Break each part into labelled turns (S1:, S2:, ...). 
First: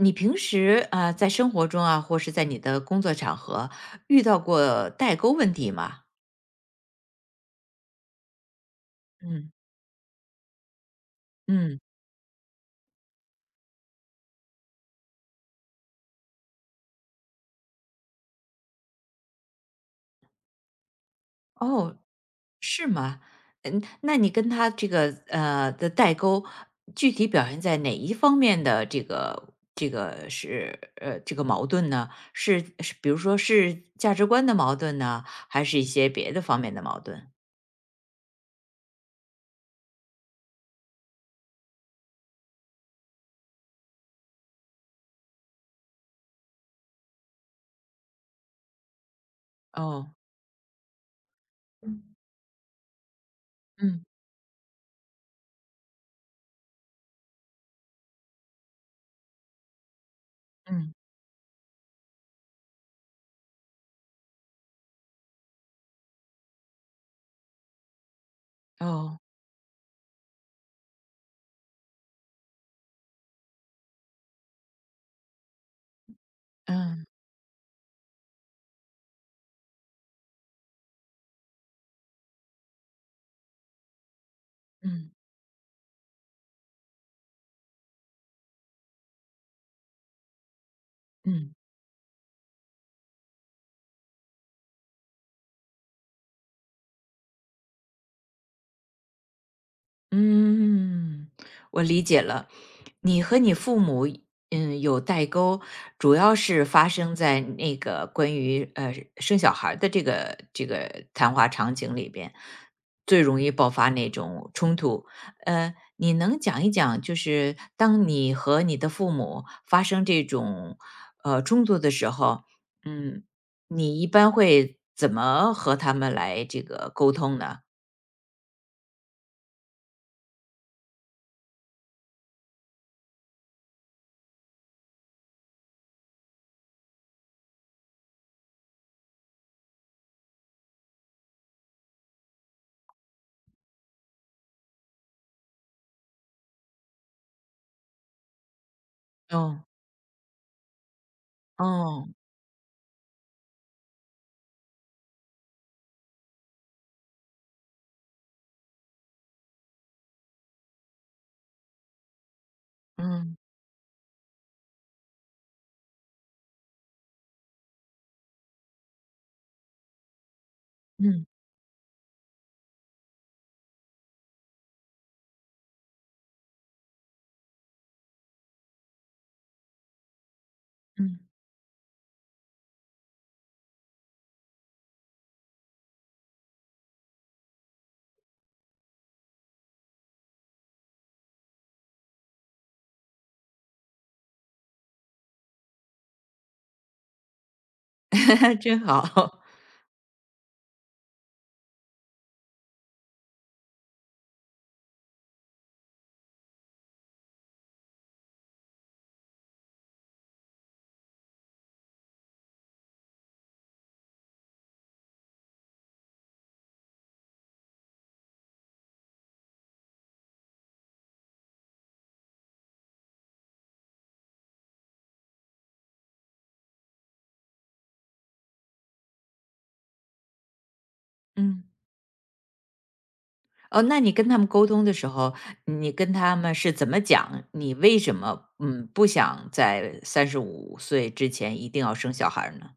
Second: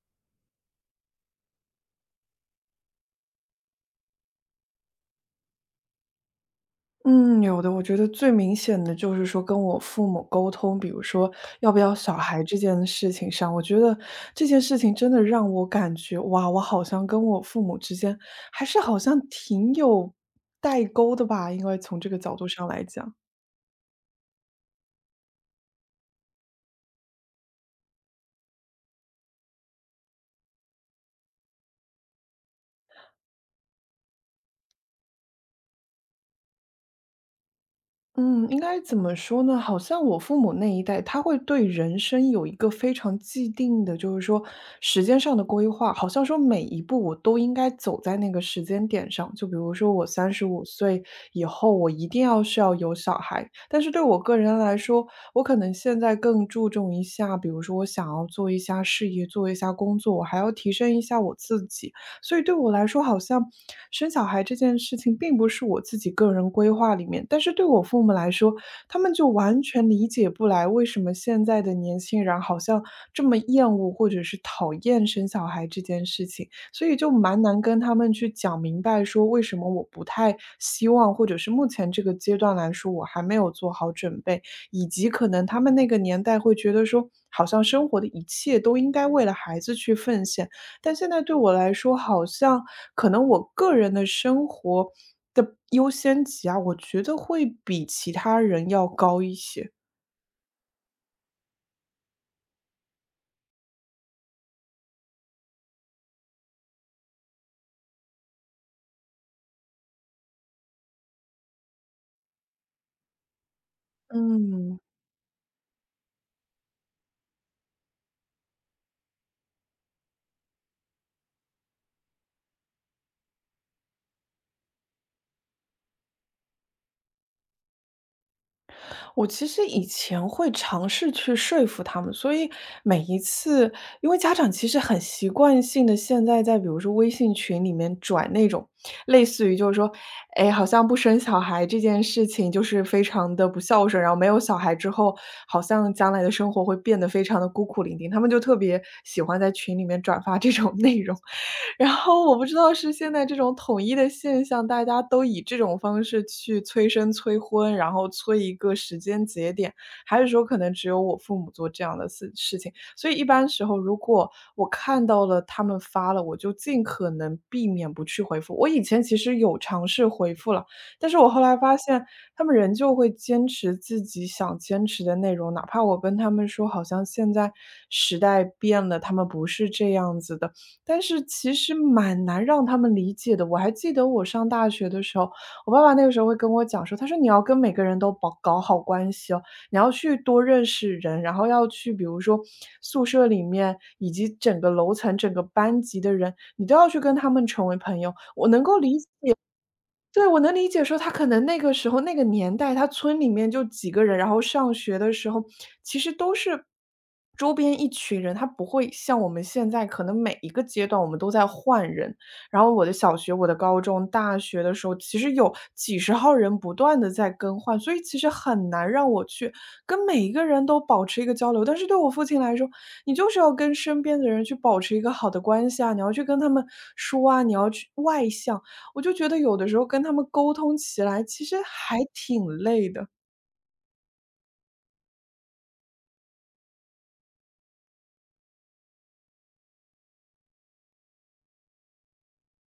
S1: 你平时啊、在生活中啊，或是在你的工作场合遇到过代沟问题吗？
S2: 嗯，有的。我觉得最明显的就是说
S1: 嗯
S2: 跟我父母沟通，比如说要不
S1: 嗯，
S2: 要小孩这件事情上，我觉得这件事情真的让我感觉，哇，我好像跟我父母之间还是好像挺有代沟的吧，因为
S1: 哦，
S2: 从这个角度上来
S1: 是
S2: 讲。
S1: 吗？嗯，那你跟他这个的代沟，具体表现在哪一方面的这个是这个矛盾呢？是，比如说是价值观的矛盾呢，还是一些别的方面的矛盾？
S2: 嗯，应该怎么说呢？好像我父母那一代，他会对人生有一个非常既定的，就是说时间上的规划，好像说每一步我都应该走在那个时间点上。就比如说我
S1: 哦，
S2: 35岁以后，我一
S1: 嗯
S2: 定要是要有小孩。但是对
S1: 嗯
S2: 我个人来说，我可能现在更注重一下，比如说我想要做一下事业，做一下工作，我还要提
S1: 嗯，
S2: 升一下我自己。所以对我来说，好像生小孩这件事情并不是我自己个人规划里面，但是对我父母来说，他们
S1: 哦，
S2: 就完全理解不来为什么现在的年轻人好像这么厌恶或者是讨厌生小孩这件事情，所以
S1: 嗯
S2: 就蛮难跟他们去讲明白说为什么我不太希望，或者是目前这个阶段来说我还没有做好准备，以及
S1: 嗯
S2: 可能他们那个年代会觉得说，好像生活的一切都应该为了孩子去奉献，但现在对我
S1: 嗯。
S2: 来说，好像可能我个人的生活的优先级啊，我觉得会比其他人要高一些。
S1: 嗯，我理解了。你和你父母，嗯，有代沟，主要是发生在那个关于生小孩儿的这个谈话场景里边，最容易爆发那种冲
S2: 嗯。
S1: 突。你能讲一讲，就是当你和你的父母发生这种冲突的时候，嗯，你一般会怎么和他们来这个沟通呢？
S2: 我其实以前会尝试去说服他们，所以每一次，因为家长其实很习惯性的现在在比如说微信群里面转那种，类似于就是说，哎，好像不生小孩这件事情就是非常的不孝顺，然后没有小孩之后，好像将来的生活会变得非常的孤苦伶仃，他们就特别喜欢在
S1: 哦
S2: 群里面转发这种内容。然
S1: 哦，
S2: 后我不知道是现在这种统一的现象，大家都以这种方式去催生催婚，然后催一个时间节点，还是说可能只有我父母做这样的事情。所以一
S1: 嗯。
S2: 般时候，如果我看到了他们发了，我就尽可能避免不去回复。我以前其实有尝试回复了，但是
S1: 嗯
S2: 我后来发现他们仍旧会坚持自己想坚持的内容，哪怕我跟他们说好像现在时代变了，他们不是这样子的，但
S1: 嗯。
S2: 是其实蛮难让他们理解的。我还记得我上大学的时候，我爸爸那个时候会跟我讲说，他说：“你要跟每个人都保搞好关系哦，你要去多认识人，然后要去比如说宿舍里面以及整个楼层、整个班级的人，你都要去跟他们成为朋友。”我 能够
S1: 真
S2: 理解。
S1: 好。
S2: 对，我能理解说他可能那个时候那个年代，他村里面就几个人，然后上学的时候，其实都是周边一群人，他不会像我们现在，可能每一个阶段我们都在换人。然后我的小学、我的高中、大学的时候，其实有几十号人不断的在更换，所以其实很难让我去跟每一个人都保持一个交流。但是对我父亲来说，你就是要跟身边的人去保持一个好的关系啊，你要去跟他们说啊，你要去外向。我就觉得有的时候跟他们沟通起来其实
S1: 嗯，
S2: 还挺累的。
S1: 哦，那你跟他们沟通的时候，你跟他们是怎么讲？你为什么，嗯，不想在三十五岁之前一定要生小孩儿呢？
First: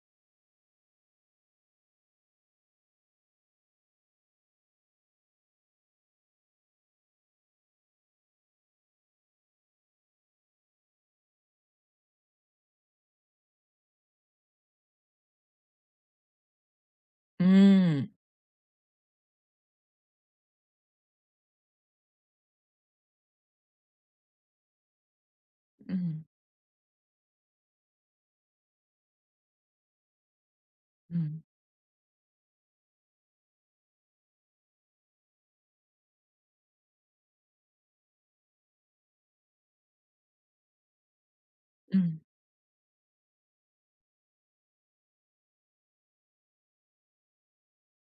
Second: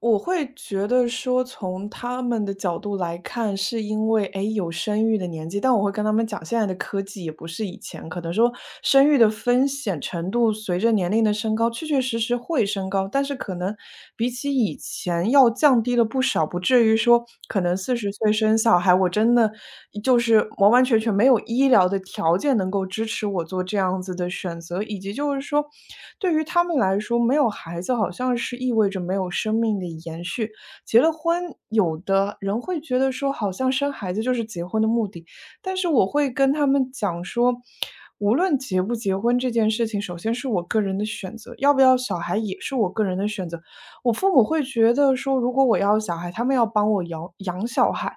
S2: 我会觉得说从他们的角度来看，是因为，诶，有生育的年纪，但我会跟他们讲，现在的科技也不是以前，可能说生育的风险程度随着年龄的升高，确确实实会升高，但是可能比起以前难要降低了不少，不至于说可能四
S1: 嗯，
S2: 十岁生小孩，我真的就是完完全全没有医疗的条件能够支持我做这样子的选择。以及就是说，
S1: 嗯，
S2: 对于他们来说，没有孩子好像是意味着没有生命的延续。结了
S1: 嗯，
S2: 婚，有的人会觉得说好像生孩子就是结婚的目的，但是我会跟他们讲说，无论结不结婚这件事情，首先是我个人的选择，要不要小
S1: 嗯。
S2: 孩也是我个人的选择。我父母会觉得说，如果我要小孩，他们要帮我养养小孩，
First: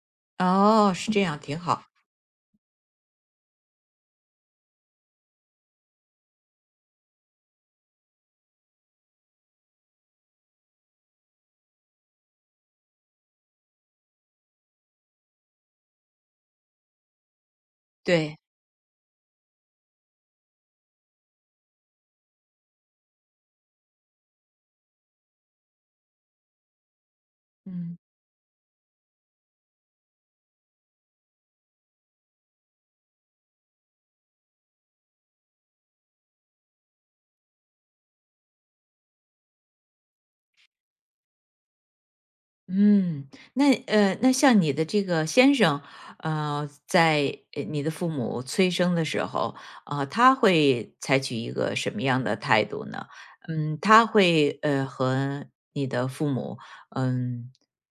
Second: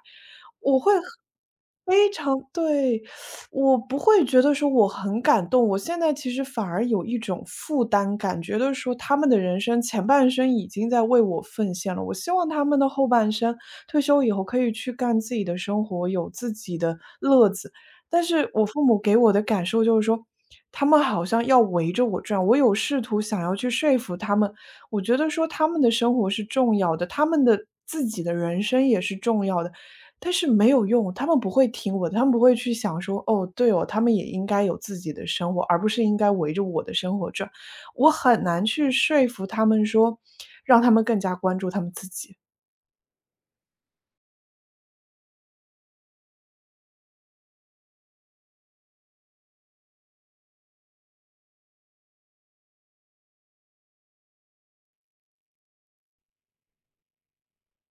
S2: 我会
S1: 哦，
S2: 很
S1: 是这样，挺好，
S2: 非常对，我不会觉得说我很感动。我现在其实反而有一种负担感，觉得说他们的人生前半生已经在为我奉献了，我希望他们的后半生退休以后可以去干自己的生活，有自己的乐子。但
S1: 对，
S2: 是我父母给我的感受就是说，他们好像要围着我转。我有试图想要去说服他们，我觉得说他们的生活是重要的，他们的
S1: 嗯。
S2: 自己的人生也是重要的，但是没有用，他们不会听我的，他们不会去想说，哦，对哦，他们也应该有自己的生活，而不是应该围着我的生活转。我很难去说服他们说，让他们更加关注他们自己。
S1: 嗯，那那像你的这个先生，在你的父母催生的时候，啊、他会采取一个什么样的态度呢？嗯，他会和你的父母，嗯，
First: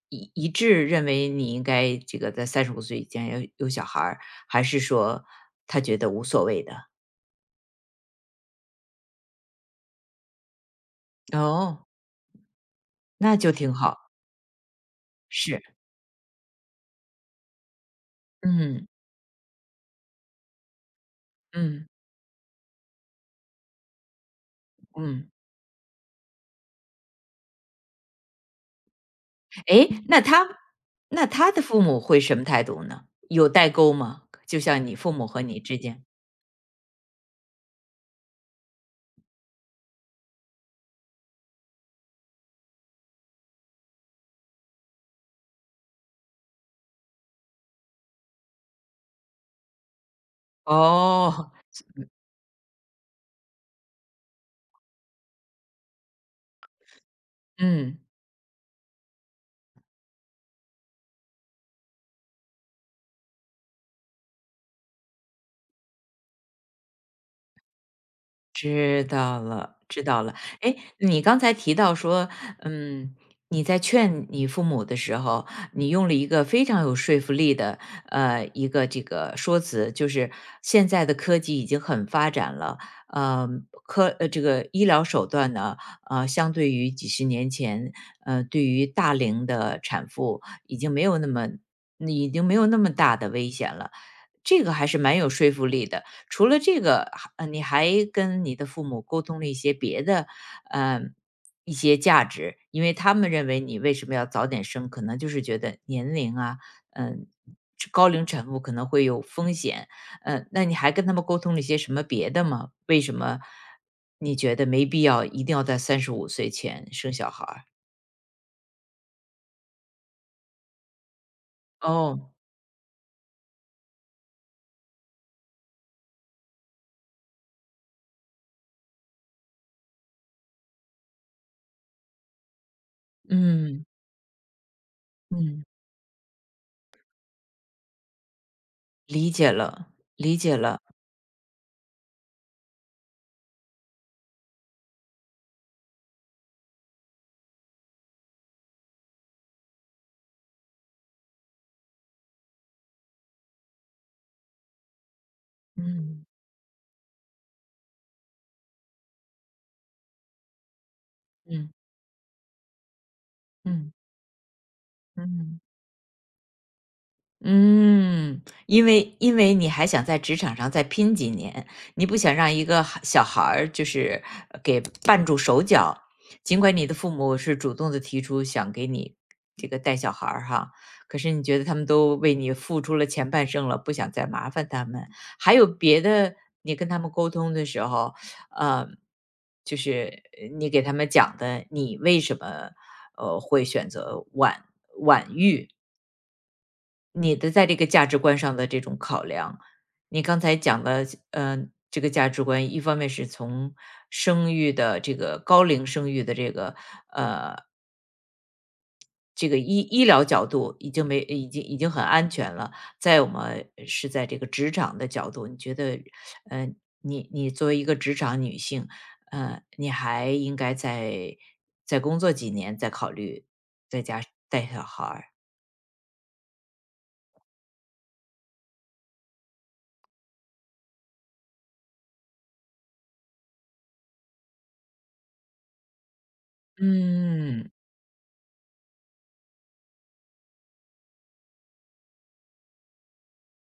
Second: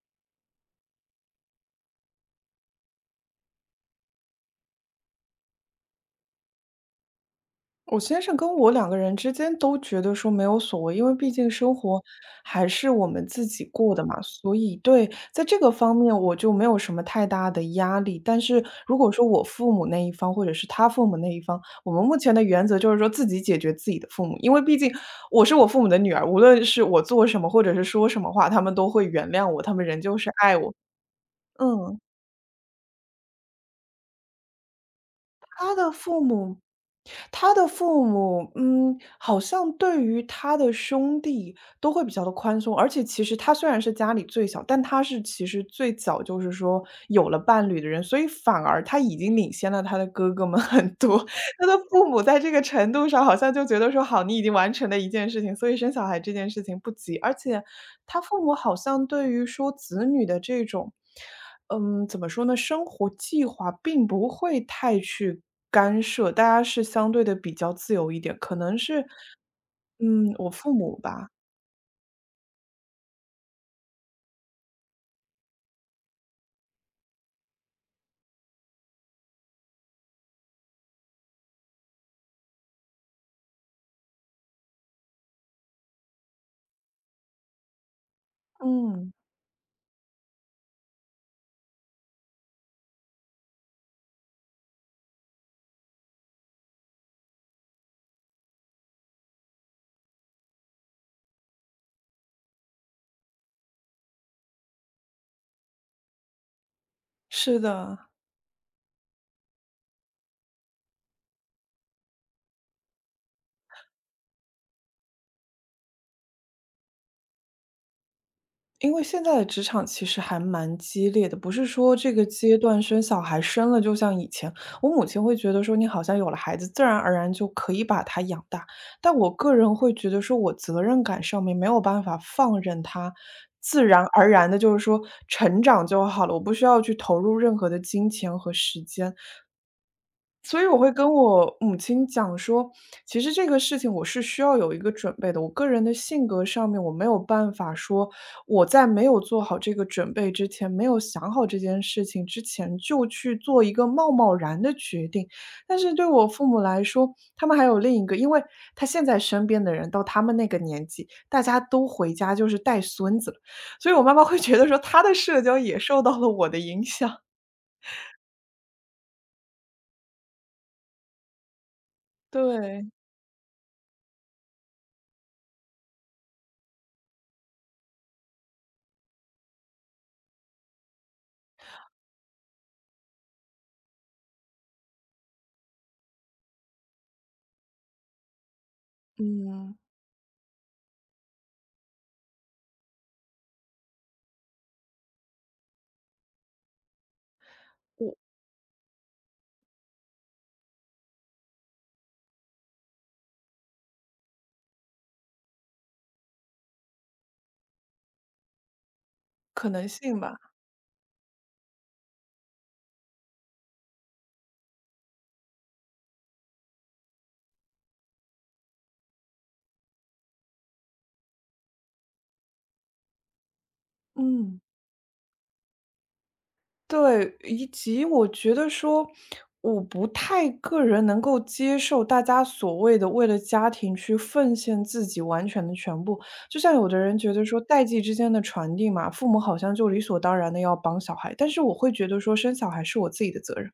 S1: 一致认为你应该这个在三十五岁以前有小孩儿，还是说他觉得无所谓的？
S2: 我先生跟我两个人之间都觉得说没有所谓，因为毕竟生
S1: 哦，
S2: 活还是我们
S1: 那
S2: 自
S1: 就
S2: 己
S1: 挺
S2: 过的
S1: 好，
S2: 嘛，所以对，在这
S1: 是，
S2: 个方面我就没有什么太大的压力。但
S1: 嗯
S2: 是
S1: 嗯
S2: 如果说我父母那一方或者是他父母那一方，我们目前的原则就是说自己解决自己的父母，因为毕竟
S1: 嗯。
S2: 我是我父母的女儿，无论是我做什么或者是说什么话，他们都会原谅我，他们
S1: 诶，
S2: 仍
S1: 嗯
S2: 旧
S1: 那
S2: 是
S1: 他
S2: 爱我。
S1: 那他的父
S2: 嗯。
S1: 母会什么态度呢？有代沟吗？就像你父母和你
S2: 他
S1: 之
S2: 的
S1: 间
S2: 父母他的父母，嗯，好像对于他的兄弟都会比较的宽松。而且其实他虽然是家里最小，但他是其实最早就是说有了伴侣的人，所以反而他已经领先了他的哥哥们 很多。
S1: 哦，
S2: 他的父母在这个程度上好像就觉得说：“好，你已经完成了一件事情，所以生小孩这件事情不急。”而且
S1: 嗯。
S2: 他父母好像对于说子女的这种，嗯，怎么说呢，生活计划并不会太去干涉，大家是相对的比较自由一点，可能是
S1: 知道了，知道了。
S2: 嗯，我父
S1: 哎，
S2: 母
S1: 你
S2: 吧，
S1: 刚才提到说，嗯，你在劝你父母的时候，你用了一个非常有说服力的，一个这个说辞，就是现在的科技已经很发展了，呃，这个医疗手段呢，相对于几十年前，对于
S2: 嗯，
S1: 大龄的产妇已经没有那么大的危险了。这个还是蛮有说服力的，除了这个，你还跟你的父母沟通了一些别的，呃，一些价值，因为他们认为你为什么要早点生，可能就是觉得年龄啊，嗯、
S2: 是
S1: 高
S2: 的。
S1: 龄产妇可能会有风险，那你还跟他们沟通了一些什么别的吗？为什么你觉得没必要一定要在三十五岁前生小孩儿？
S2: 因为现在的职场其实还蛮激烈的，不是说这个
S1: 哦，
S2: 阶段生小孩生了就像以前，我母亲会觉得说你好像有了孩子，自然而然就可以把他养大，但我个人会觉得说我责任感上面没有办法放任他，自
S1: 嗯
S2: 然而然的就是说成
S1: 嗯，
S2: 长就好了，我不需要去投入任何的金钱和时间。
S1: 理解了，理解
S2: 所以我
S1: 了，
S2: 会跟我母亲讲说，其实这个事情我是需要有一个准备的。我个人的性格上面，我没有办法说我在没有做好这个准备之前，没有想好这件事情之前就去做一个贸贸然的决定。但是对
S1: 嗯
S2: 我父母来说，他们还有另一个，因为他现在身边的人到他们那个年纪，大家
S1: 嗯
S2: 都回家就是带孙子了，所
S1: 嗯
S2: 以我妈妈会觉得说，她的社交
S1: 嗯。
S2: 也受到了我的影响。
S1: 嗯，因为你还想在职场上再拼几年，你不想让一个
S2: 对，
S1: 小孩儿就是给绊住手脚。尽管你的父母是主动的提出想给你这个带小孩儿哈，可是你觉得他们都为你付出了前半生了，不想再麻烦他们。还有别的，你跟他们沟通的时候，呃，
S2: 嗯。
S1: 就是你给他们讲的，你为什么会选择晚你的在这个价
S2: 我
S1: 值观上的这种考量，你刚才讲的，这个价值观，一方面是从生育的这个高龄生育的这个
S2: 可能
S1: 医
S2: 性
S1: 疗
S2: 吧。
S1: 角度已经没已经很安全了，再我们是在这个职场的角度，你觉得，呃，你作为一个职场女性，你还应该在工作几年，再考虑在家
S2: 嗯，
S1: 带小孩儿。
S2: 对，以及我觉得说，我不太个人能够接受大家所谓的为了家庭去奉献自己完全的全部。就像有的人觉得说
S1: 嗯
S2: 代际之间的传递嘛，父母好像就理所当然的要帮小孩，但是我会觉得说生小孩是我自己的责任，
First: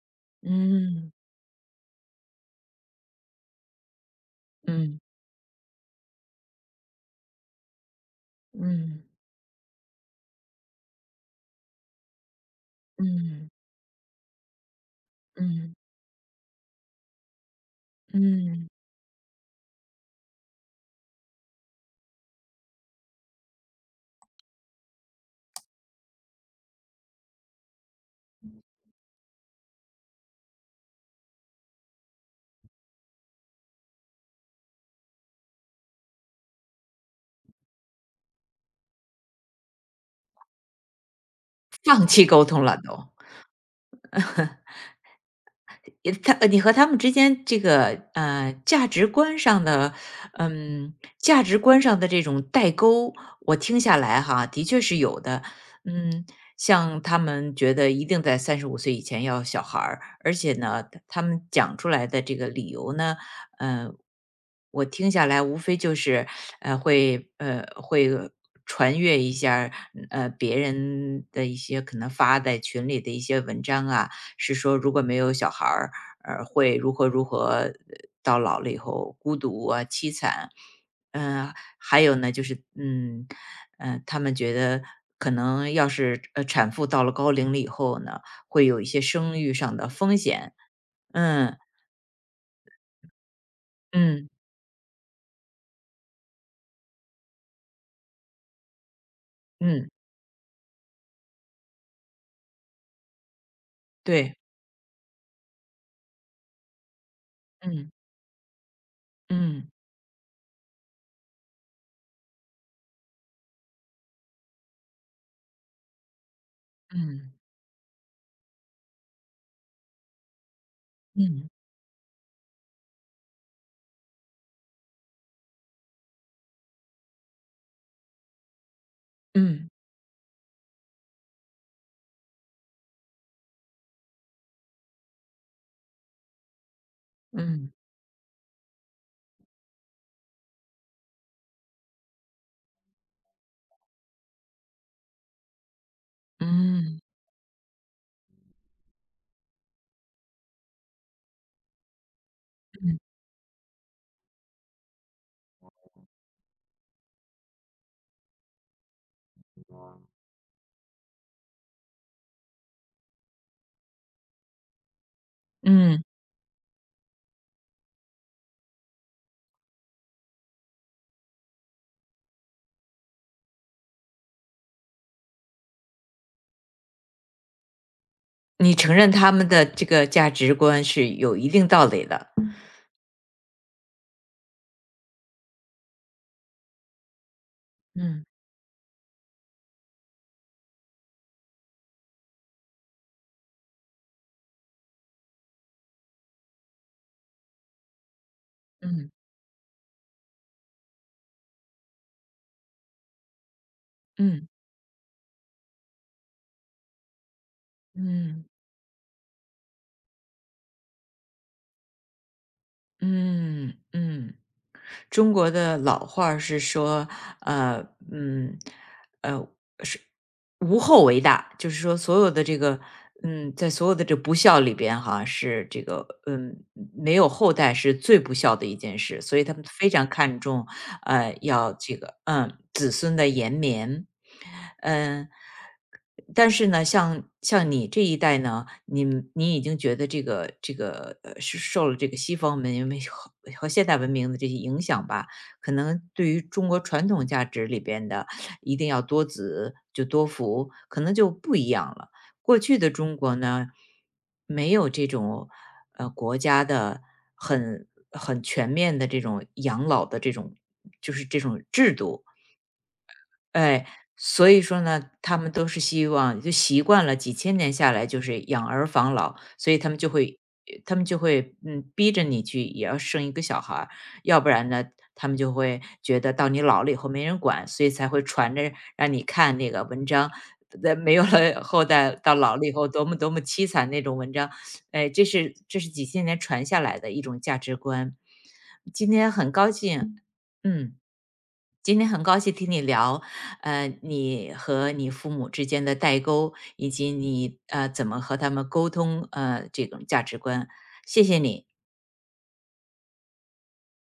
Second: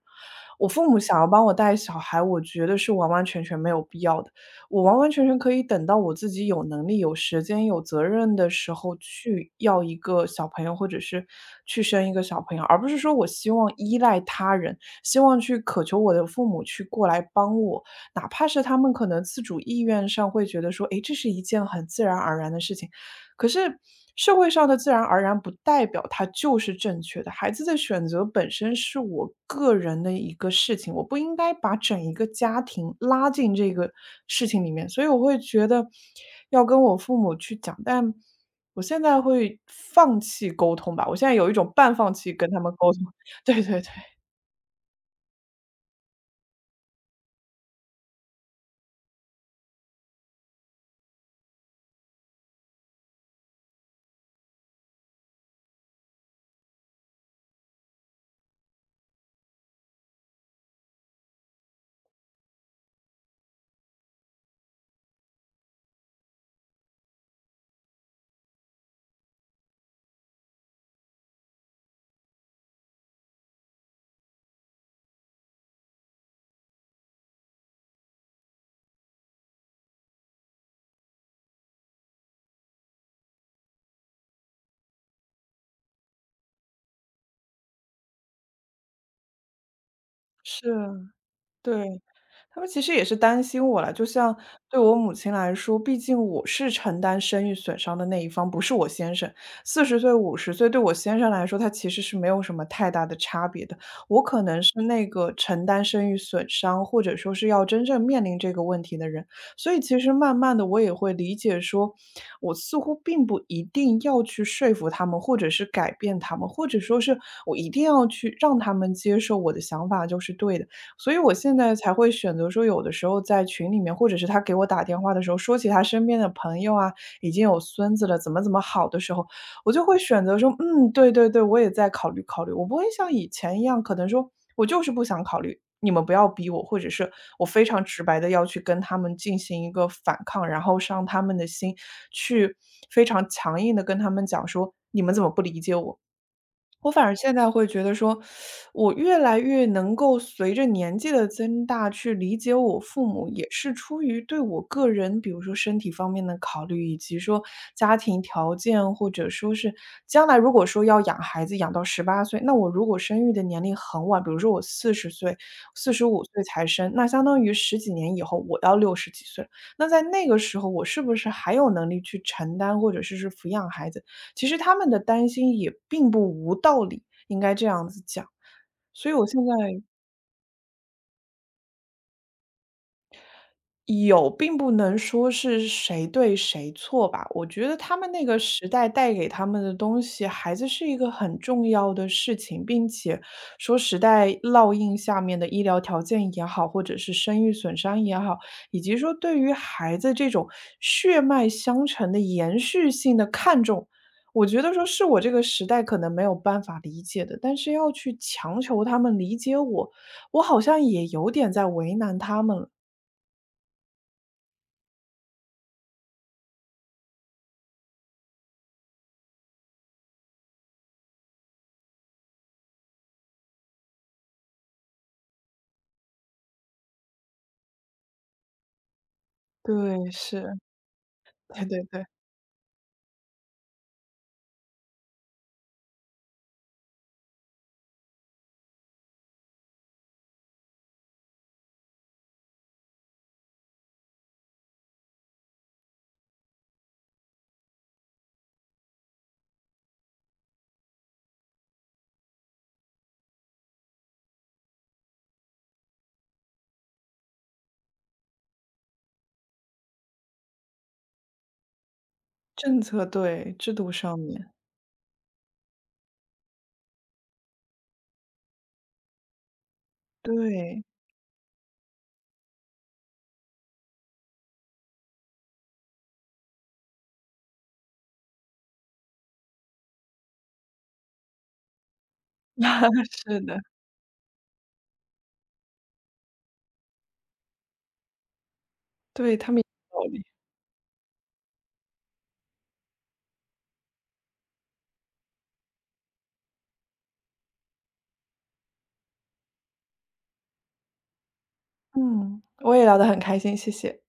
S2: 我父母
S1: 嗯
S2: 想要帮我带小孩，我觉得是完完全全没有必要的。我完
S1: 嗯
S2: 完全全可以等到我自己有能力、有时间、有责任的时候
S1: 嗯。
S2: 去要一个小朋友，或者是去生一个小朋友，而不是说我
S1: 嗯，
S2: 希望依赖他人，希望去
S1: 嗯，
S2: 渴求我的父母去过来帮我，哪怕是
S1: 嗯，
S2: 他们可能自主意愿上会觉得说，诶，这是一件很自然而然的事情。可是社会上的自然而然不代表它就是正确的，孩子的选择本身是我个人的一个事情，我不应该把整一个家庭拉进这个事情里面，所以我会觉得要跟我父母去讲，但我现在会放弃沟通吧，我现在有一种半
S1: 放
S2: 放
S1: 弃
S2: 弃
S1: 沟
S2: 跟他
S1: 通
S2: 们
S1: 了
S2: 沟通，
S1: 都。
S2: 对对对，
S1: 你和他们之间这个，价值观上的嗯，价值观上的这种代沟，我听下来哈，的确是有的。嗯，像他们觉得一定在三十五岁以前要小孩儿，而且呢，他们讲出来的这个理由呢，呃，我听下来无非就是，会传阅一下儿别人的一些可能发在群里的一些文章啊，是说如果没有小孩儿，会如何如何，到老了以后孤独啊、凄惨，嗯，还有呢，就是嗯，他们觉得可能要是产妇到了高龄了以后呢，会有一些生育上的风险，
S2: 是，
S1: 嗯
S2: 对。他们其实也是担心我了，就
S1: 嗯
S2: 像对我母亲来说，毕竟我是承担生育损伤的那一方，不是我先生。四
S1: 嗯，
S2: 十岁、50岁对我先生来说，他其实是没有什么太大的差别的。我
S1: 对，
S2: 可能是那个承担生育损伤，或者说是要真
S1: 嗯
S2: 正面临这个问题的人，
S1: 嗯
S2: 所以其实慢慢的，我也会理解说，我似乎并不一定要去说服他们，或者是改变他们，或者说是
S1: 嗯
S2: 我一定要去让他们接受我的想法就是对的。所以我
S1: 嗯
S2: 现在才会选择说，有的时候在群里面，或者是他给我打电话的时候，说起他身边的朋友啊，已经有孙子了，怎么怎么好的时候，
S1: 嗯
S2: 我就会选择说，嗯，对对对，我也在考虑考虑。我不会像以前一样，可能说我就是不想考虑，你们不要逼我，或者是我非
S1: 嗯
S2: 常直白的要去跟他们进行一个反抗，然后伤他们的心，去非常强硬的跟他们讲说，你们怎么不理解我？我
S1: 嗯
S2: 反而现在会觉得说，我越来越能够随着年纪的增大去理解我
S1: 嗯
S2: 父母，也是出于对我个人，比如说身体方面的考虑，以及说家庭条件，或者说是将来如果说要养孩子养到18岁，那我如果生育的年龄很晚，比如说我四十岁、四
S1: 嗯，
S2: 十五岁才生，那相当于十几年以后我要六十几岁了，那在那个时候我是不是还有能力去承担或者是抚养孩子？其实他们的担心也并不无道理，应该这样子讲。
S1: 你承
S2: 所
S1: 认
S2: 以我
S1: 他
S2: 现
S1: 们
S2: 在
S1: 的这个价值观是有一定道理的，
S2: 有，并不能说是谁对谁错吧。我觉得他们
S1: 嗯
S2: 那个时代带给他们的东西，孩子是一个很重要的事情，并且说时代烙印下面的医疗条件也好，或者是生育损伤也好，以及
S1: 嗯
S2: 说对于孩子这种血脉相承的延续性的看重，我
S1: 嗯
S2: 觉得说是我这个时代可能没有办法理解的，但是要去
S1: 嗯。
S2: 强求他们理解我，我好像也有点在为难他们了。
S1: 嗯嗯，中国的老话儿是说，呃，嗯，呃，是无后为大，就是说所有的这个，嗯，在所有的这不孝里边，哈，是这个，嗯，没有后代是最不孝的一件事，所以他们非常
S2: 对，
S1: 看
S2: 是，
S1: 重，
S2: 对
S1: 要
S2: 对
S1: 这
S2: 对，
S1: 个，嗯，子孙的延绵。嗯，但是呢，像你这一代呢，你已经觉得这个是受了这个西方文明和和现代文明的这些影响吧，可能对于中国传统价值里边的一定要多子就多福，可能就不一样了。过去的中国呢，没有这种国家的很全面的这种养老的就是这种制度，
S2: 政策对，制
S1: 哎，
S2: 度上
S1: 所
S2: 面，
S1: 以说呢，他们都是希望就习惯了，几千年下来就是养儿防老，所以他们就会，
S2: 对，
S1: 他们就会，嗯，逼着你去也要生一个小孩儿，要不然呢，他们就会觉得到你老了以后没人管，所以才会传着让你看那个文章，在没有了后代，到老了以后多 么多
S2: 是
S1: 么
S2: 的，
S1: 凄惨那种文章，哎，这是几千年传下来的一种价值观。今天
S2: 对，他
S1: 很
S2: 们
S1: 高
S2: 有道
S1: 兴，
S2: 理。
S1: 嗯嗯。今天很高兴听你聊，你和你父母之间的代沟，以及你怎么和他们沟通，这种价值观。谢谢你。
S2: 嗯，我也聊得很开心，谢谢。